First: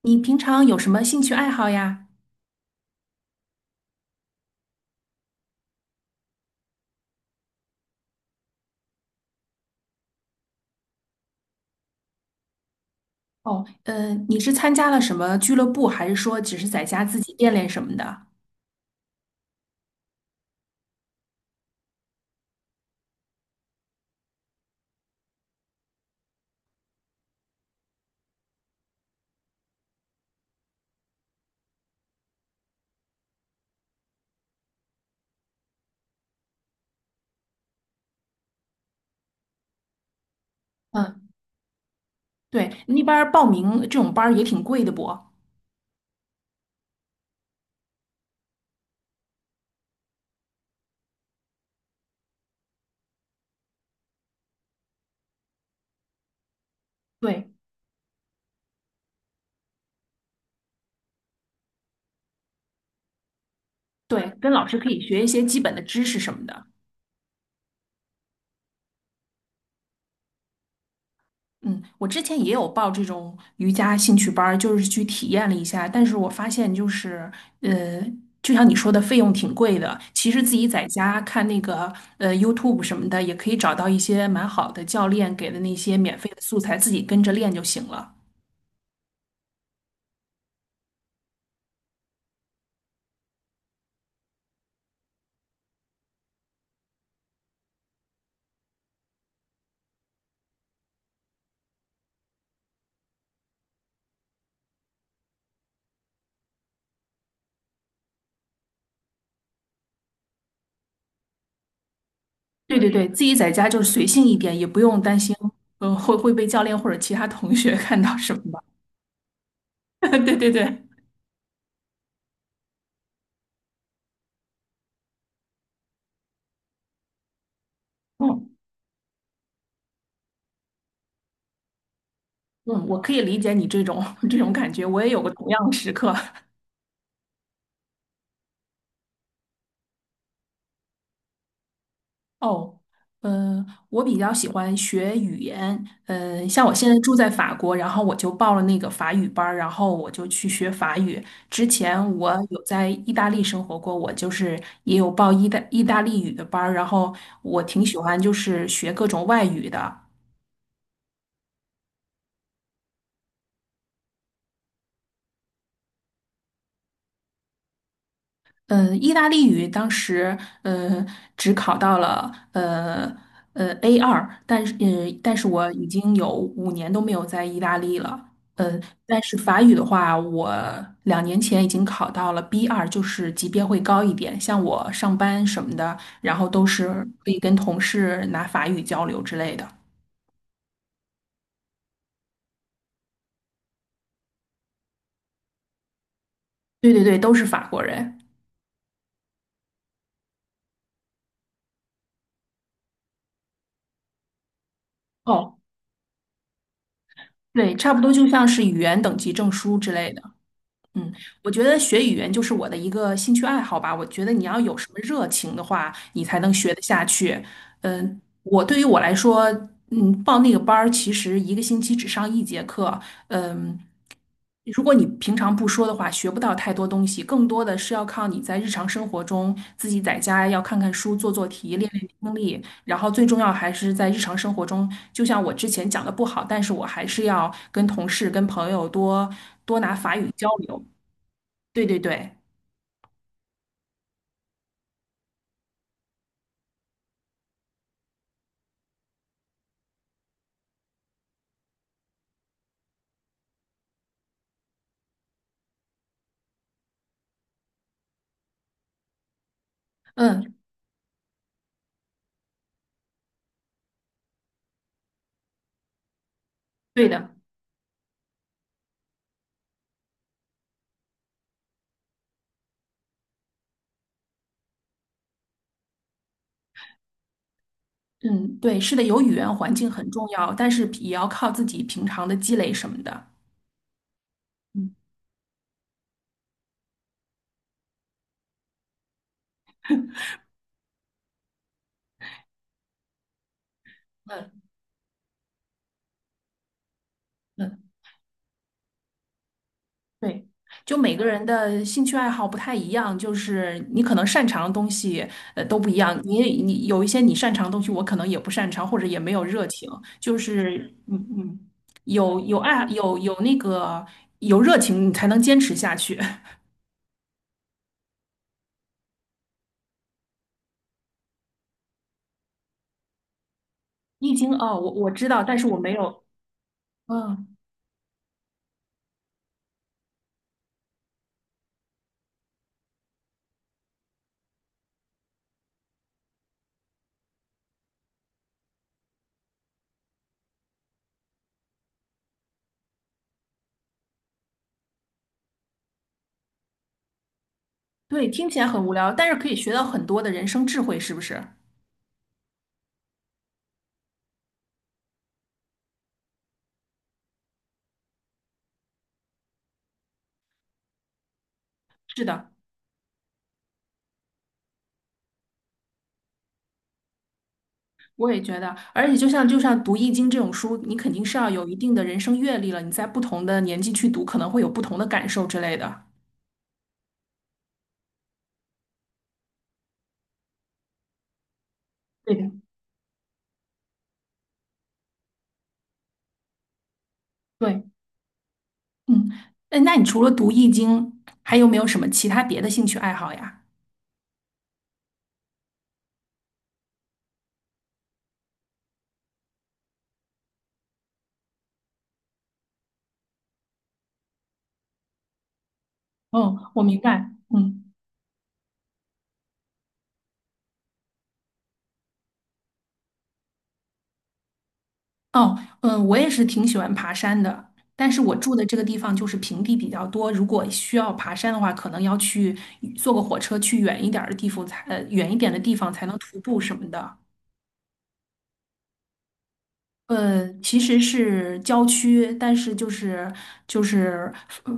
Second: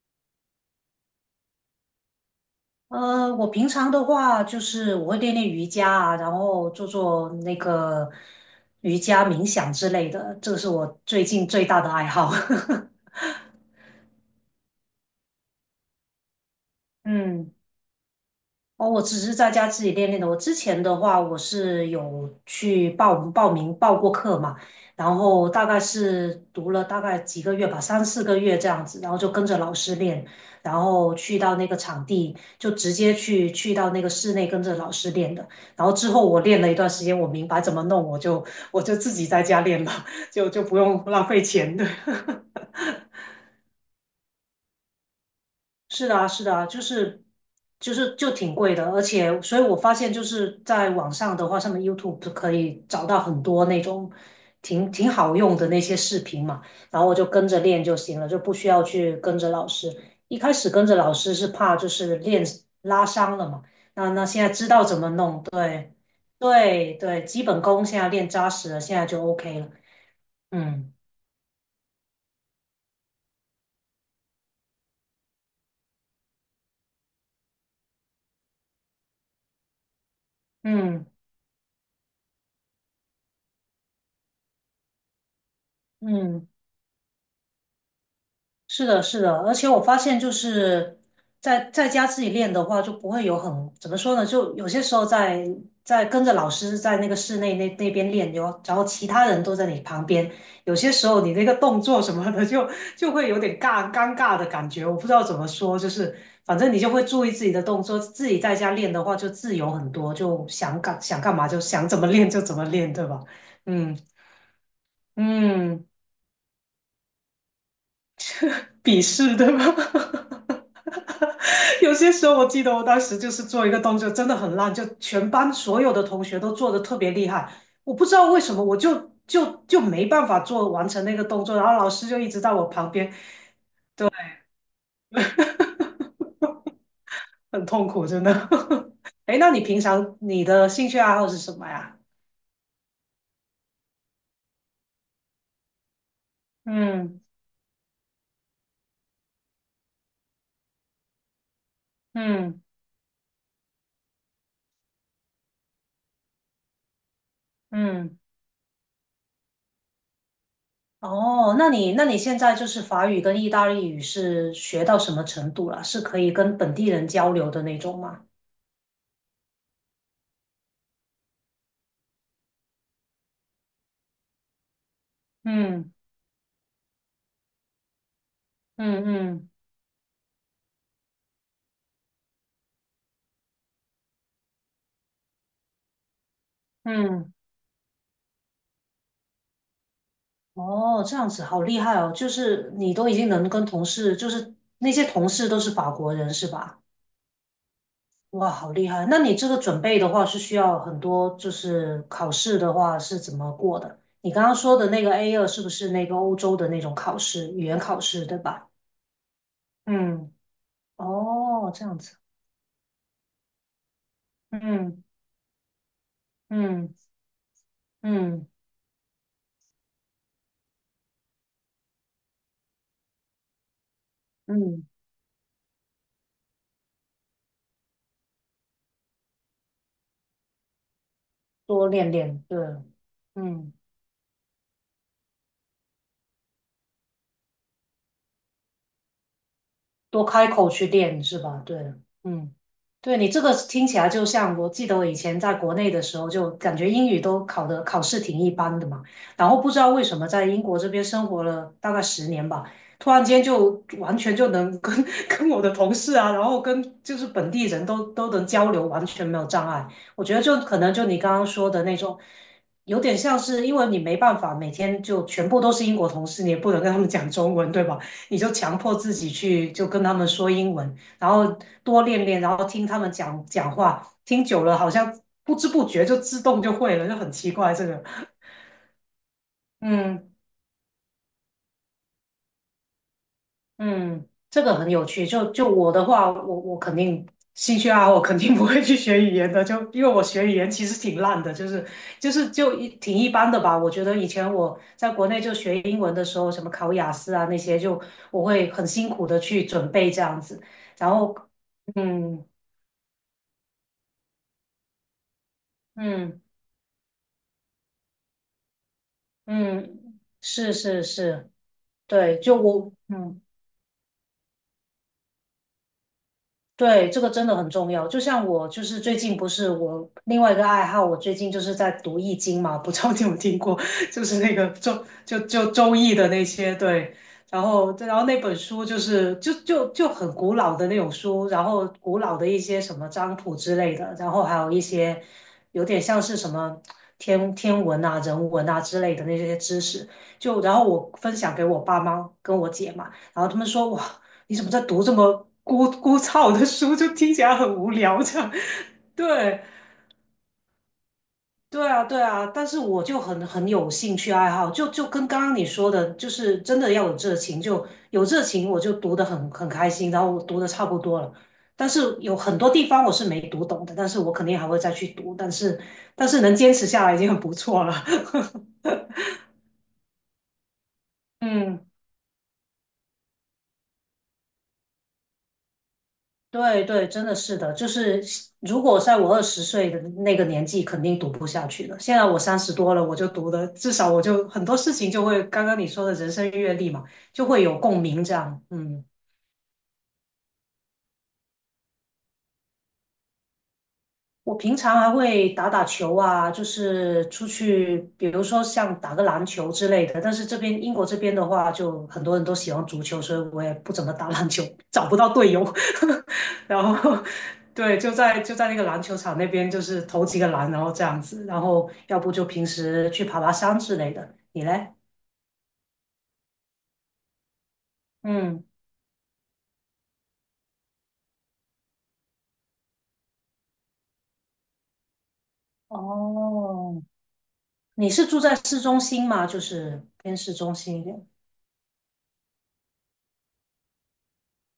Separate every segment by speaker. Speaker 1: 你平常有什么兴趣爱好呀？
Speaker 2: 我平常的话就是我会练练瑜伽啊，然后做做那个瑜伽冥想之类的，这个是我最近最大的爱好。
Speaker 1: 哦，你是参加了什么俱乐部，还是说只是在家自己
Speaker 2: 嗯。
Speaker 1: 练练什么的？
Speaker 2: 哦，我只是在家自己练练的。我之前的话，我是有去报过课嘛，然后大概是读了大概几个月吧，3、4个月这样子，然后就跟着老师练，然后去到那个场地，就直接去到那个室内跟着老师练的。然后之后我练了一段时间，我明白怎么弄，我就自己在家练了，就不用浪
Speaker 1: 嗯，
Speaker 2: 费钱的。
Speaker 1: 对，那边儿报名这种班儿也挺贵的不？
Speaker 2: 是的啊，是的啊，就是就挺贵的，而且，所以我发现就是在网上的话，上面 YouTube 可以找到很多那种挺好用的那些视频嘛，然后我就跟
Speaker 1: 对
Speaker 2: 着练就行了，就不需要去跟着老师。一开始跟着老师是怕就是练拉伤了嘛，那
Speaker 1: 对，
Speaker 2: 现在
Speaker 1: 跟老
Speaker 2: 知
Speaker 1: 师
Speaker 2: 道
Speaker 1: 可
Speaker 2: 怎
Speaker 1: 以
Speaker 2: 么
Speaker 1: 学一
Speaker 2: 弄，
Speaker 1: 些基本的
Speaker 2: 对
Speaker 1: 知识什么的。
Speaker 2: 对对，基本功现在练扎实了，现在就 OK 了。嗯
Speaker 1: 嗯，我之前也有报这种瑜伽兴趣班儿，就是去体验了一下，但是我发现就是，呃，就像你说的，费用挺贵的。其实自己在
Speaker 2: 嗯
Speaker 1: 家看那个YouTube 什么的，也可以找到一些蛮好的教练给的那些免费的
Speaker 2: 嗯。
Speaker 1: 素材，自己跟着练就行了。
Speaker 2: 是的，是的，而且我发现就是在家自己练的话，就不会有很怎么说呢，就有些时候在跟着老师在那个室内那边练，哟，然后其他人都在你旁边，有些时候你那个动作什么的就会有点尴尬的感觉，我不知道怎么说，就是反正你就会注意自己的动作，自己在家练的话就自由很多，就想干想干嘛就想怎么练就怎么
Speaker 1: 对对
Speaker 2: 练，对
Speaker 1: 对，
Speaker 2: 吧？
Speaker 1: 自己在家就是
Speaker 2: 嗯
Speaker 1: 随性一点，也不用担心，
Speaker 2: 嗯，
Speaker 1: 呃，会被教练或者其他同学 看到什么吧。
Speaker 2: 鄙视对吧？
Speaker 1: 对 对对，
Speaker 2: 有些时候我记得我当时就是做一个动作真的很烂，就全班所有的同学都做的特别厉害，我不知道为
Speaker 1: 嗯
Speaker 2: 什么，我就没办法完成那个动作，然后老师就一直在我
Speaker 1: 嗯，
Speaker 2: 旁
Speaker 1: 我可
Speaker 2: 边，
Speaker 1: 以理解你这种 这种感觉，我也有过同样的时刻。
Speaker 2: 很痛苦，真的。哎，那你平常你的兴趣爱好是什么呀？
Speaker 1: 哦，嗯、我比较喜欢学语言，嗯、像我现在住
Speaker 2: 嗯
Speaker 1: 在法国，然后我就报了那个法语班儿然后我就去学法语。之前我
Speaker 2: 嗯
Speaker 1: 有在意大利生活过，我就是也有报意大利语的班儿然后我挺喜
Speaker 2: 嗯，
Speaker 1: 欢就是学各种外语的，
Speaker 2: 哦，那你现在就是法语跟意大利语是学到什么程度了？是可以跟本地人交流的那种吗？
Speaker 1: 意大利语当时呃只考到了a 二，但是但是我已
Speaker 2: 嗯
Speaker 1: 经有5年都没有在意大利了。
Speaker 2: 嗯
Speaker 1: 但是
Speaker 2: 嗯。
Speaker 1: 法语的话，我2年前已经考到了 b 二，就是级别会高一点。像我上班什么的，然后都是可
Speaker 2: 嗯，
Speaker 1: 以跟同事拿法语交流之类的。
Speaker 2: 哦，这样子好厉害哦！就是你都已经能跟同事，就是那些同事都是法国人是吧？
Speaker 1: 对对对，都是法国人。
Speaker 2: 哇，好厉害！那你这个准备的话是需要很多，就是考试的话是怎么过的？你刚刚说的那个 A2
Speaker 1: 哦，
Speaker 2: 是不是那个欧洲的那种考试，语
Speaker 1: 对，
Speaker 2: 言
Speaker 1: 差
Speaker 2: 考
Speaker 1: 不多
Speaker 2: 试，
Speaker 1: 就
Speaker 2: 对
Speaker 1: 像是
Speaker 2: 吧？
Speaker 1: 语言等级证书之类的。
Speaker 2: 嗯，
Speaker 1: 嗯，我觉
Speaker 2: 哦，
Speaker 1: 得
Speaker 2: 这样
Speaker 1: 学语
Speaker 2: 子，
Speaker 1: 言就是我的一个兴趣爱好吧。我觉得你要有什么热情的话，你才能学得
Speaker 2: 嗯
Speaker 1: 下去。
Speaker 2: 嗯
Speaker 1: 嗯，
Speaker 2: 嗯
Speaker 1: 我对于我来说，嗯，报那个班儿其实一个星期只上一节课。嗯，
Speaker 2: 嗯
Speaker 1: 如
Speaker 2: 嗯，
Speaker 1: 果你平常不说的话，学不到太多东西，更多的是要靠你在日常生活中自己在家要看看书、做做题、
Speaker 2: 多
Speaker 1: 练练
Speaker 2: 练
Speaker 1: 听
Speaker 2: 练，对，
Speaker 1: 力，然后最重要还
Speaker 2: 嗯。
Speaker 1: 是在日常生活中，就像我之前讲的不好，但是我还是要跟同事、跟朋友多多拿法
Speaker 2: 多
Speaker 1: 语交
Speaker 2: 开口
Speaker 1: 流。
Speaker 2: 去练是吧？对，
Speaker 1: 对对对，
Speaker 2: 嗯，对你这个听起来就像，我记得我以前在国内的时候，就感觉英语都考的考试挺一般的嘛，然后不知道为什么在英国这边生活了大概10年吧，突然间就完全就能跟 跟我的同事啊，然后跟就是本地人都能交流，完全没有障碍。我觉得
Speaker 1: 嗯，
Speaker 2: 就可能就你刚刚说的那种，有点像是因为你没办法每天就全部都是英国同事，你也不能跟他们
Speaker 1: 对
Speaker 2: 讲
Speaker 1: 的，
Speaker 2: 中文，对吧？你就强迫自己去就跟他们说英文，然后多练练，然后听他们讲讲话，听久了好像不知不觉就自动就会了，就很奇怪这个。
Speaker 1: 嗯，对，是的，有语言环境很重
Speaker 2: 嗯
Speaker 1: 要，但是也要靠自己平常的积累什么的。
Speaker 2: 嗯，这个很有
Speaker 1: 嗯
Speaker 2: 趣。就我的话，我肯定兴趣爱好，我肯定不会去学语言的。就因为我学语言其实挺烂的，就是就一挺一般的吧。我觉得以
Speaker 1: 嗯
Speaker 2: 前我在国内就学英文的时候，什么考雅思啊那
Speaker 1: 嗯，
Speaker 2: 些，就我会很辛苦的去准备这样
Speaker 1: 对，
Speaker 2: 子。
Speaker 1: 就
Speaker 2: 然
Speaker 1: 每个
Speaker 2: 后，
Speaker 1: 人的兴趣爱
Speaker 2: 嗯，
Speaker 1: 好不太一样，就是你可能擅长的东西都不一样，
Speaker 2: 嗯
Speaker 1: 你有一些你擅长的东西，我可能也不擅长，或者也没有热情，
Speaker 2: 嗯，
Speaker 1: 就
Speaker 2: 是
Speaker 1: 是
Speaker 2: 是
Speaker 1: 嗯
Speaker 2: 是，
Speaker 1: 嗯，
Speaker 2: 对，
Speaker 1: 有有
Speaker 2: 就
Speaker 1: 爱
Speaker 2: 我
Speaker 1: 有有
Speaker 2: 嗯。
Speaker 1: 那个有热情，你才能坚持下去。
Speaker 2: 对，这个真的很重要。就像我，就是最近不是我另外一个爱好，我最近就是在读《易经》嘛，不知道你有听过，就
Speaker 1: 你已
Speaker 2: 是
Speaker 1: 经
Speaker 2: 那个
Speaker 1: 哦，我
Speaker 2: 周
Speaker 1: 我知道，但是我没
Speaker 2: 周易
Speaker 1: 有，
Speaker 2: 的那些，对。
Speaker 1: 嗯。
Speaker 2: 然后那本书就是就就就很古老的那种书，然后古老的一些什么占卜之类的，然后还有一些有点像是什么天文啊、人文啊之类的那些知识，就然后我分享给我爸妈跟我姐嘛。然后他们说哇，你怎么在读这么枯燥的书？就听起来很无聊
Speaker 1: 对，
Speaker 2: 这
Speaker 1: 听
Speaker 2: 样。
Speaker 1: 起来很无聊，但是可以
Speaker 2: 对，
Speaker 1: 学到很多的人生智慧，是不是？
Speaker 2: 对啊，对啊。但是我就很有兴趣爱好，就就跟刚刚你说的，就是真的要有热情，就有热情，我就读得很开心，然后我读得差不多了。但是
Speaker 1: 是
Speaker 2: 有
Speaker 1: 的，
Speaker 2: 很多地方我是没读懂的，但是我肯定还会再去读。但是能坚持下来已经很不错了。
Speaker 1: 我也觉得。而且就像读易经这种书，你肯定是 要有一
Speaker 2: 嗯。
Speaker 1: 定的人生阅历了，你在不同的年纪去读，可能会有不同的感受之类的。
Speaker 2: 对对，真的是的，就是如果在我20岁的那个年纪，肯定读不下去了。现在
Speaker 1: 对
Speaker 2: 我
Speaker 1: 的，
Speaker 2: 30多了，我就读的，至少我就很多事情就会，刚刚你说的人生阅历嘛，就会有
Speaker 1: 对，
Speaker 2: 共鸣这样。嗯。
Speaker 1: 嗯，哎，那你除了读易经，还有没有什么其他别的兴趣爱好呀？
Speaker 2: 我平常还会打打球啊，就是出去，比如说像打个篮球之类的。但是这边英国这边的话，就很多人都喜欢足球，所以我也不怎么打篮球，找不到队友。
Speaker 1: 嗯，我
Speaker 2: 然
Speaker 1: 明
Speaker 2: 后，
Speaker 1: 白。嗯。
Speaker 2: 对，就在就在那个篮球场那边，就是投几个篮，然后这样子。然后，要不就平时去爬爬山之类的。你嘞？
Speaker 1: 哦，嗯，我也是挺喜欢爬山的，但是我住的
Speaker 2: 嗯，
Speaker 1: 这个地方就是平地比较多，如果需要爬山的话，可能要去坐个火车去远一点儿的地方才，远一点的地方才能徒步什么
Speaker 2: 哦，
Speaker 1: 的。
Speaker 2: 你是住在市中心吗？就是偏
Speaker 1: 呃，
Speaker 2: 市中
Speaker 1: 其实
Speaker 2: 心一点。
Speaker 1: 是郊区，但是就是就是呃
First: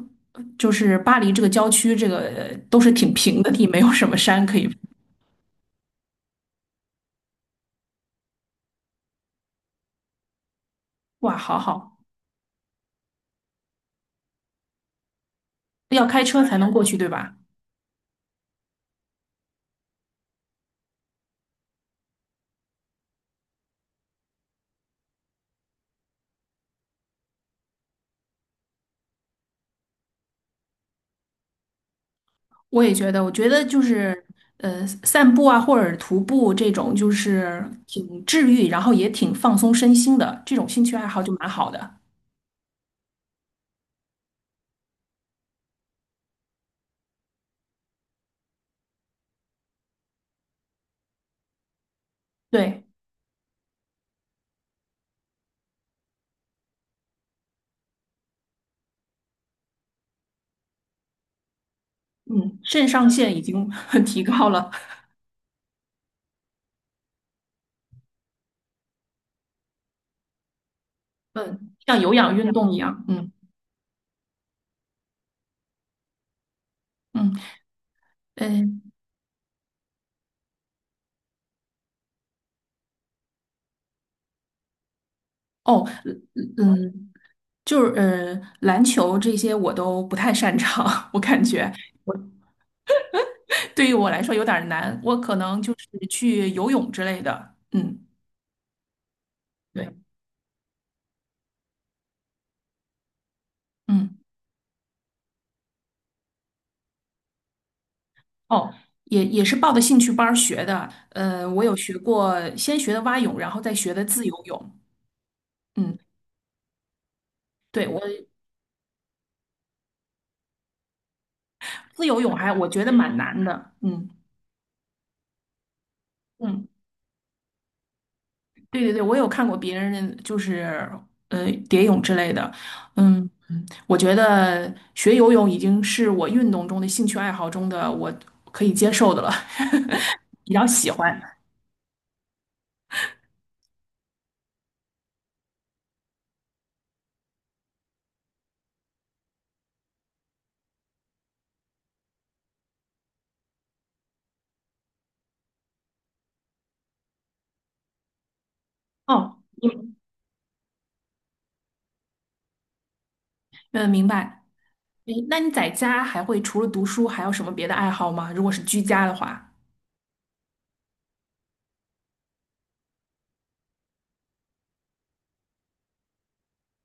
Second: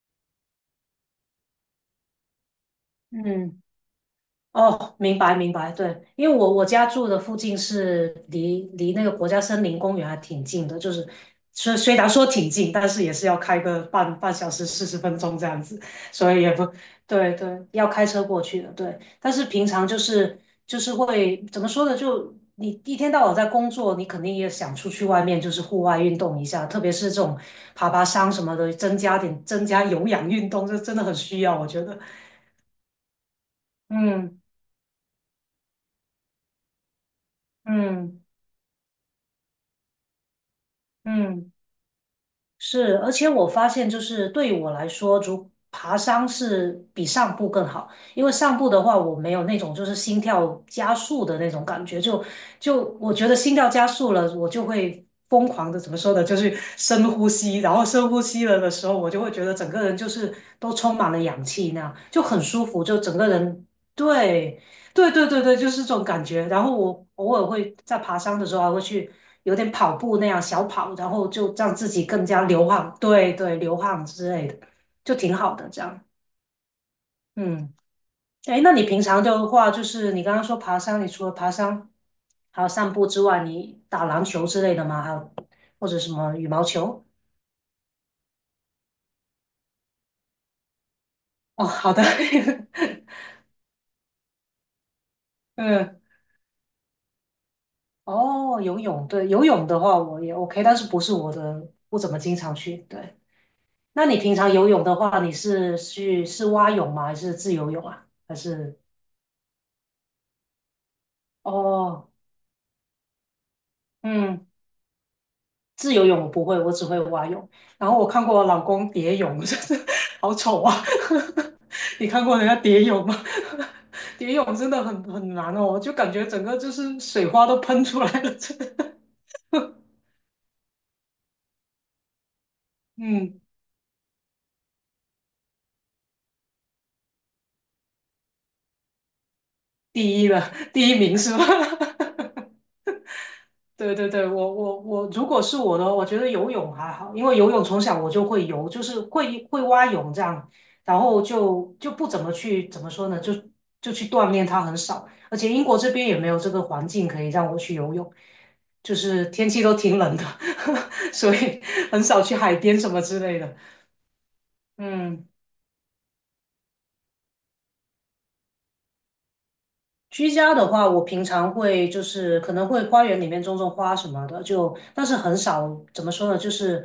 Speaker 1: 就是巴黎这个郊区，这个都是挺平的
Speaker 2: 嗯。
Speaker 1: 地，没有什么山可以。
Speaker 2: 哦，明白明白，对，因为我我家住的附近是离那个国家森林公园还挺近的，就是
Speaker 1: 哇，好
Speaker 2: 虽虽
Speaker 1: 好，
Speaker 2: 然说挺近，但是也是要开个半小时40分钟这样子，
Speaker 1: 要开
Speaker 2: 所以
Speaker 1: 车
Speaker 2: 也
Speaker 1: 才
Speaker 2: 不。
Speaker 1: 能过去，对
Speaker 2: 对
Speaker 1: 吧？
Speaker 2: 对，要开车过去的，对。但是平常就是就是会怎么说呢？就你一天到晚在工作，你肯定也想出去外面就是户外运动一下，特别是这种爬爬山什么的，增加有氧运动，这真的很需要，我觉得。
Speaker 1: 我也觉得，我觉得就是
Speaker 2: 嗯
Speaker 1: 散步啊，或者徒步这种，就是
Speaker 2: 嗯。
Speaker 1: 挺治愈，然后也挺放松身心的，这种兴趣爱好就蛮
Speaker 2: 嗯，
Speaker 1: 好的。
Speaker 2: 是，而且我发现，就是对我来说，如爬山是比上步更好，因为上步的话，我没有那种就是心跳加速的那种感觉，就
Speaker 1: 对，
Speaker 2: 就我觉得心跳加速了，我就会疯狂的怎么说呢，就是深呼吸，然后深呼吸了的时候，我就会觉得整个人就是都充满了氧气那样，就很
Speaker 1: 嗯，
Speaker 2: 舒服，
Speaker 1: 肾
Speaker 2: 就
Speaker 1: 上
Speaker 2: 整个
Speaker 1: 腺已
Speaker 2: 人
Speaker 1: 经 提高
Speaker 2: 对。
Speaker 1: 了，
Speaker 2: 对对对对，就是这种感觉。然后我偶尔会在爬山的时候还会去有点跑步那样小跑，然后就
Speaker 1: 嗯，
Speaker 2: 让自
Speaker 1: 像
Speaker 2: 己
Speaker 1: 有
Speaker 2: 更
Speaker 1: 氧
Speaker 2: 加
Speaker 1: 运
Speaker 2: 流
Speaker 1: 动一
Speaker 2: 汗，
Speaker 1: 样，嗯
Speaker 2: 对对，流汗之类的，就挺好的这样。
Speaker 1: 嗯
Speaker 2: 嗯，哎，那
Speaker 1: 嗯，
Speaker 2: 你平常的话，就是你刚刚说爬山，你除了爬山还有散步之外，你打篮球之类的吗？还有
Speaker 1: 哦，
Speaker 2: 或者什么羽毛球？
Speaker 1: 嗯，篮球这些我都不太擅长，我感
Speaker 2: 哦，
Speaker 1: 觉
Speaker 2: 好的，
Speaker 1: 我 对于我来说有点儿难，我可能就
Speaker 2: 嗯，
Speaker 1: 是去游泳之类的，嗯，
Speaker 2: 哦，游泳，对，游泳的
Speaker 1: 对，
Speaker 2: 话我也 OK,但是不是我的，不怎么经常去，对。那你
Speaker 1: 嗯。
Speaker 2: 平常游泳的话，你是去是蛙泳吗？还是自由泳啊？还
Speaker 1: 哦，
Speaker 2: 是
Speaker 1: 也也是报的兴趣班儿学的。我有学
Speaker 2: 哦，
Speaker 1: 过，先学的蛙泳，然后再学的自由
Speaker 2: 嗯，
Speaker 1: 泳。
Speaker 2: 自
Speaker 1: 嗯，
Speaker 2: 由泳我不会，我只会蛙泳。
Speaker 1: 对，
Speaker 2: 然后
Speaker 1: 我
Speaker 2: 我看过我老公蝶泳，真是好丑啊！
Speaker 1: 自
Speaker 2: 你
Speaker 1: 由
Speaker 2: 看
Speaker 1: 泳
Speaker 2: 过人
Speaker 1: 还
Speaker 2: 家
Speaker 1: 我
Speaker 2: 蝶
Speaker 1: 觉得
Speaker 2: 泳
Speaker 1: 蛮
Speaker 2: 吗？
Speaker 1: 难的。嗯
Speaker 2: 蝶泳真的很难哦，就感觉整个
Speaker 1: 嗯，
Speaker 2: 就是水花都喷出来了。真
Speaker 1: 对对
Speaker 2: 的
Speaker 1: 对，我有看过别人就是蝶泳之类的。嗯
Speaker 2: 嗯，
Speaker 1: 嗯，我觉得学游泳已经是我运动中的兴趣爱好中的我可以接受的了，
Speaker 2: 第一
Speaker 1: 比
Speaker 2: 了，
Speaker 1: 较
Speaker 2: 第
Speaker 1: 喜
Speaker 2: 一名是吧？
Speaker 1: 欢。
Speaker 2: 对对对，我，如果是我的话，我觉得游泳还好，因为游泳从小我就会游，就是会蛙泳这样，然后就不怎么去怎么说呢，就去锻炼它很少，而且英国这边也没有这个环境可以让我去游泳，就是
Speaker 1: 哦，
Speaker 2: 天气都
Speaker 1: 嗯，
Speaker 2: 挺冷的，所以很少去海边什么之类的。
Speaker 1: 明白。
Speaker 2: 嗯。
Speaker 1: 诶那你在家还会除了读书还有什么别的爱好吗？如果是居家的话。
Speaker 2: 居家的话，我平常会就是可能会花园里面种种花什么的，就但是很少，怎么说呢，就是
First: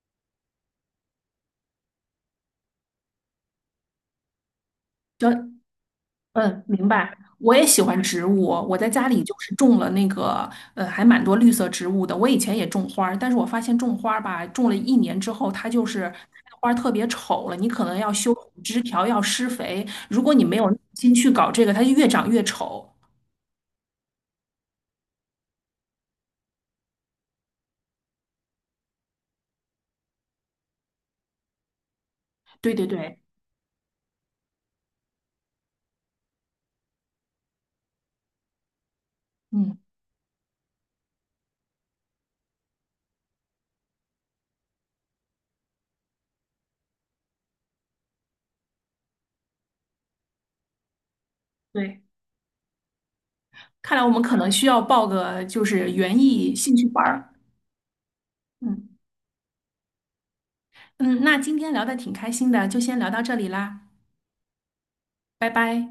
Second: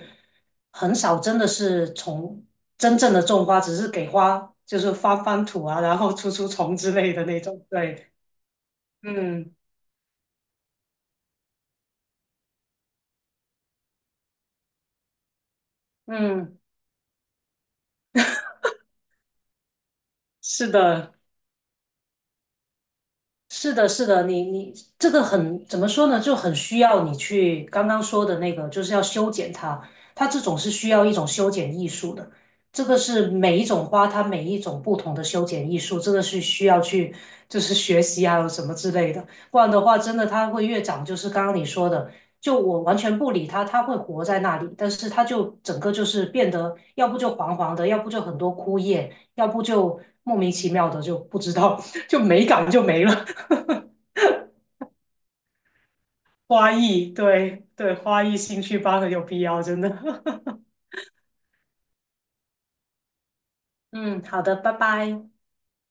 Speaker 2: 很少真的是从真正的种花，只是给花就是翻
Speaker 1: 就
Speaker 2: 翻土啊，然后 除除
Speaker 1: 嗯，
Speaker 2: 虫
Speaker 1: 明
Speaker 2: 之类
Speaker 1: 白。
Speaker 2: 的那
Speaker 1: 我也
Speaker 2: 种。
Speaker 1: 喜欢
Speaker 2: 对，
Speaker 1: 植物，我在家里就
Speaker 2: 嗯
Speaker 1: 是种了那个还蛮多绿色植物的。我以前也种花儿，但是我发现种花儿吧，种了一年之后，它就是开的
Speaker 2: 嗯，
Speaker 1: 花儿特别丑了。你可能要修枝条，要施肥。如果你没
Speaker 2: 是
Speaker 1: 有耐心
Speaker 2: 的。
Speaker 1: 去搞这个，它就越长越丑。
Speaker 2: 是的，是的，你你这个很怎么说呢？就很需要你去刚刚说的那个，就是要修剪它。它这种是需要一种修剪艺术的，
Speaker 1: 对
Speaker 2: 这
Speaker 1: 对
Speaker 2: 个
Speaker 1: 对，
Speaker 2: 是每一种花它每一种不同的修剪艺术，这个是需要去就是学习啊什么之类的。不然
Speaker 1: 嗯，
Speaker 2: 的话，真的它会越长，就是刚刚你说的，就我完全不理它，它会活在那里，但是它就整个就是变得，要不就黄黄的，要不就很多枯叶，要不就莫名其妙的就不知道，
Speaker 1: 对。
Speaker 2: 就美感就没了。
Speaker 1: 看来我们可能需要报个就是园艺
Speaker 2: 花
Speaker 1: 兴趣班
Speaker 2: 艺，
Speaker 1: 儿。
Speaker 2: 对对，花艺兴趣
Speaker 1: 嗯
Speaker 2: 班很有必要，真的。
Speaker 1: 嗯，那今天聊的挺开心的，就先聊到这里啦，
Speaker 2: 嗯，好的，拜拜。
Speaker 1: 拜拜。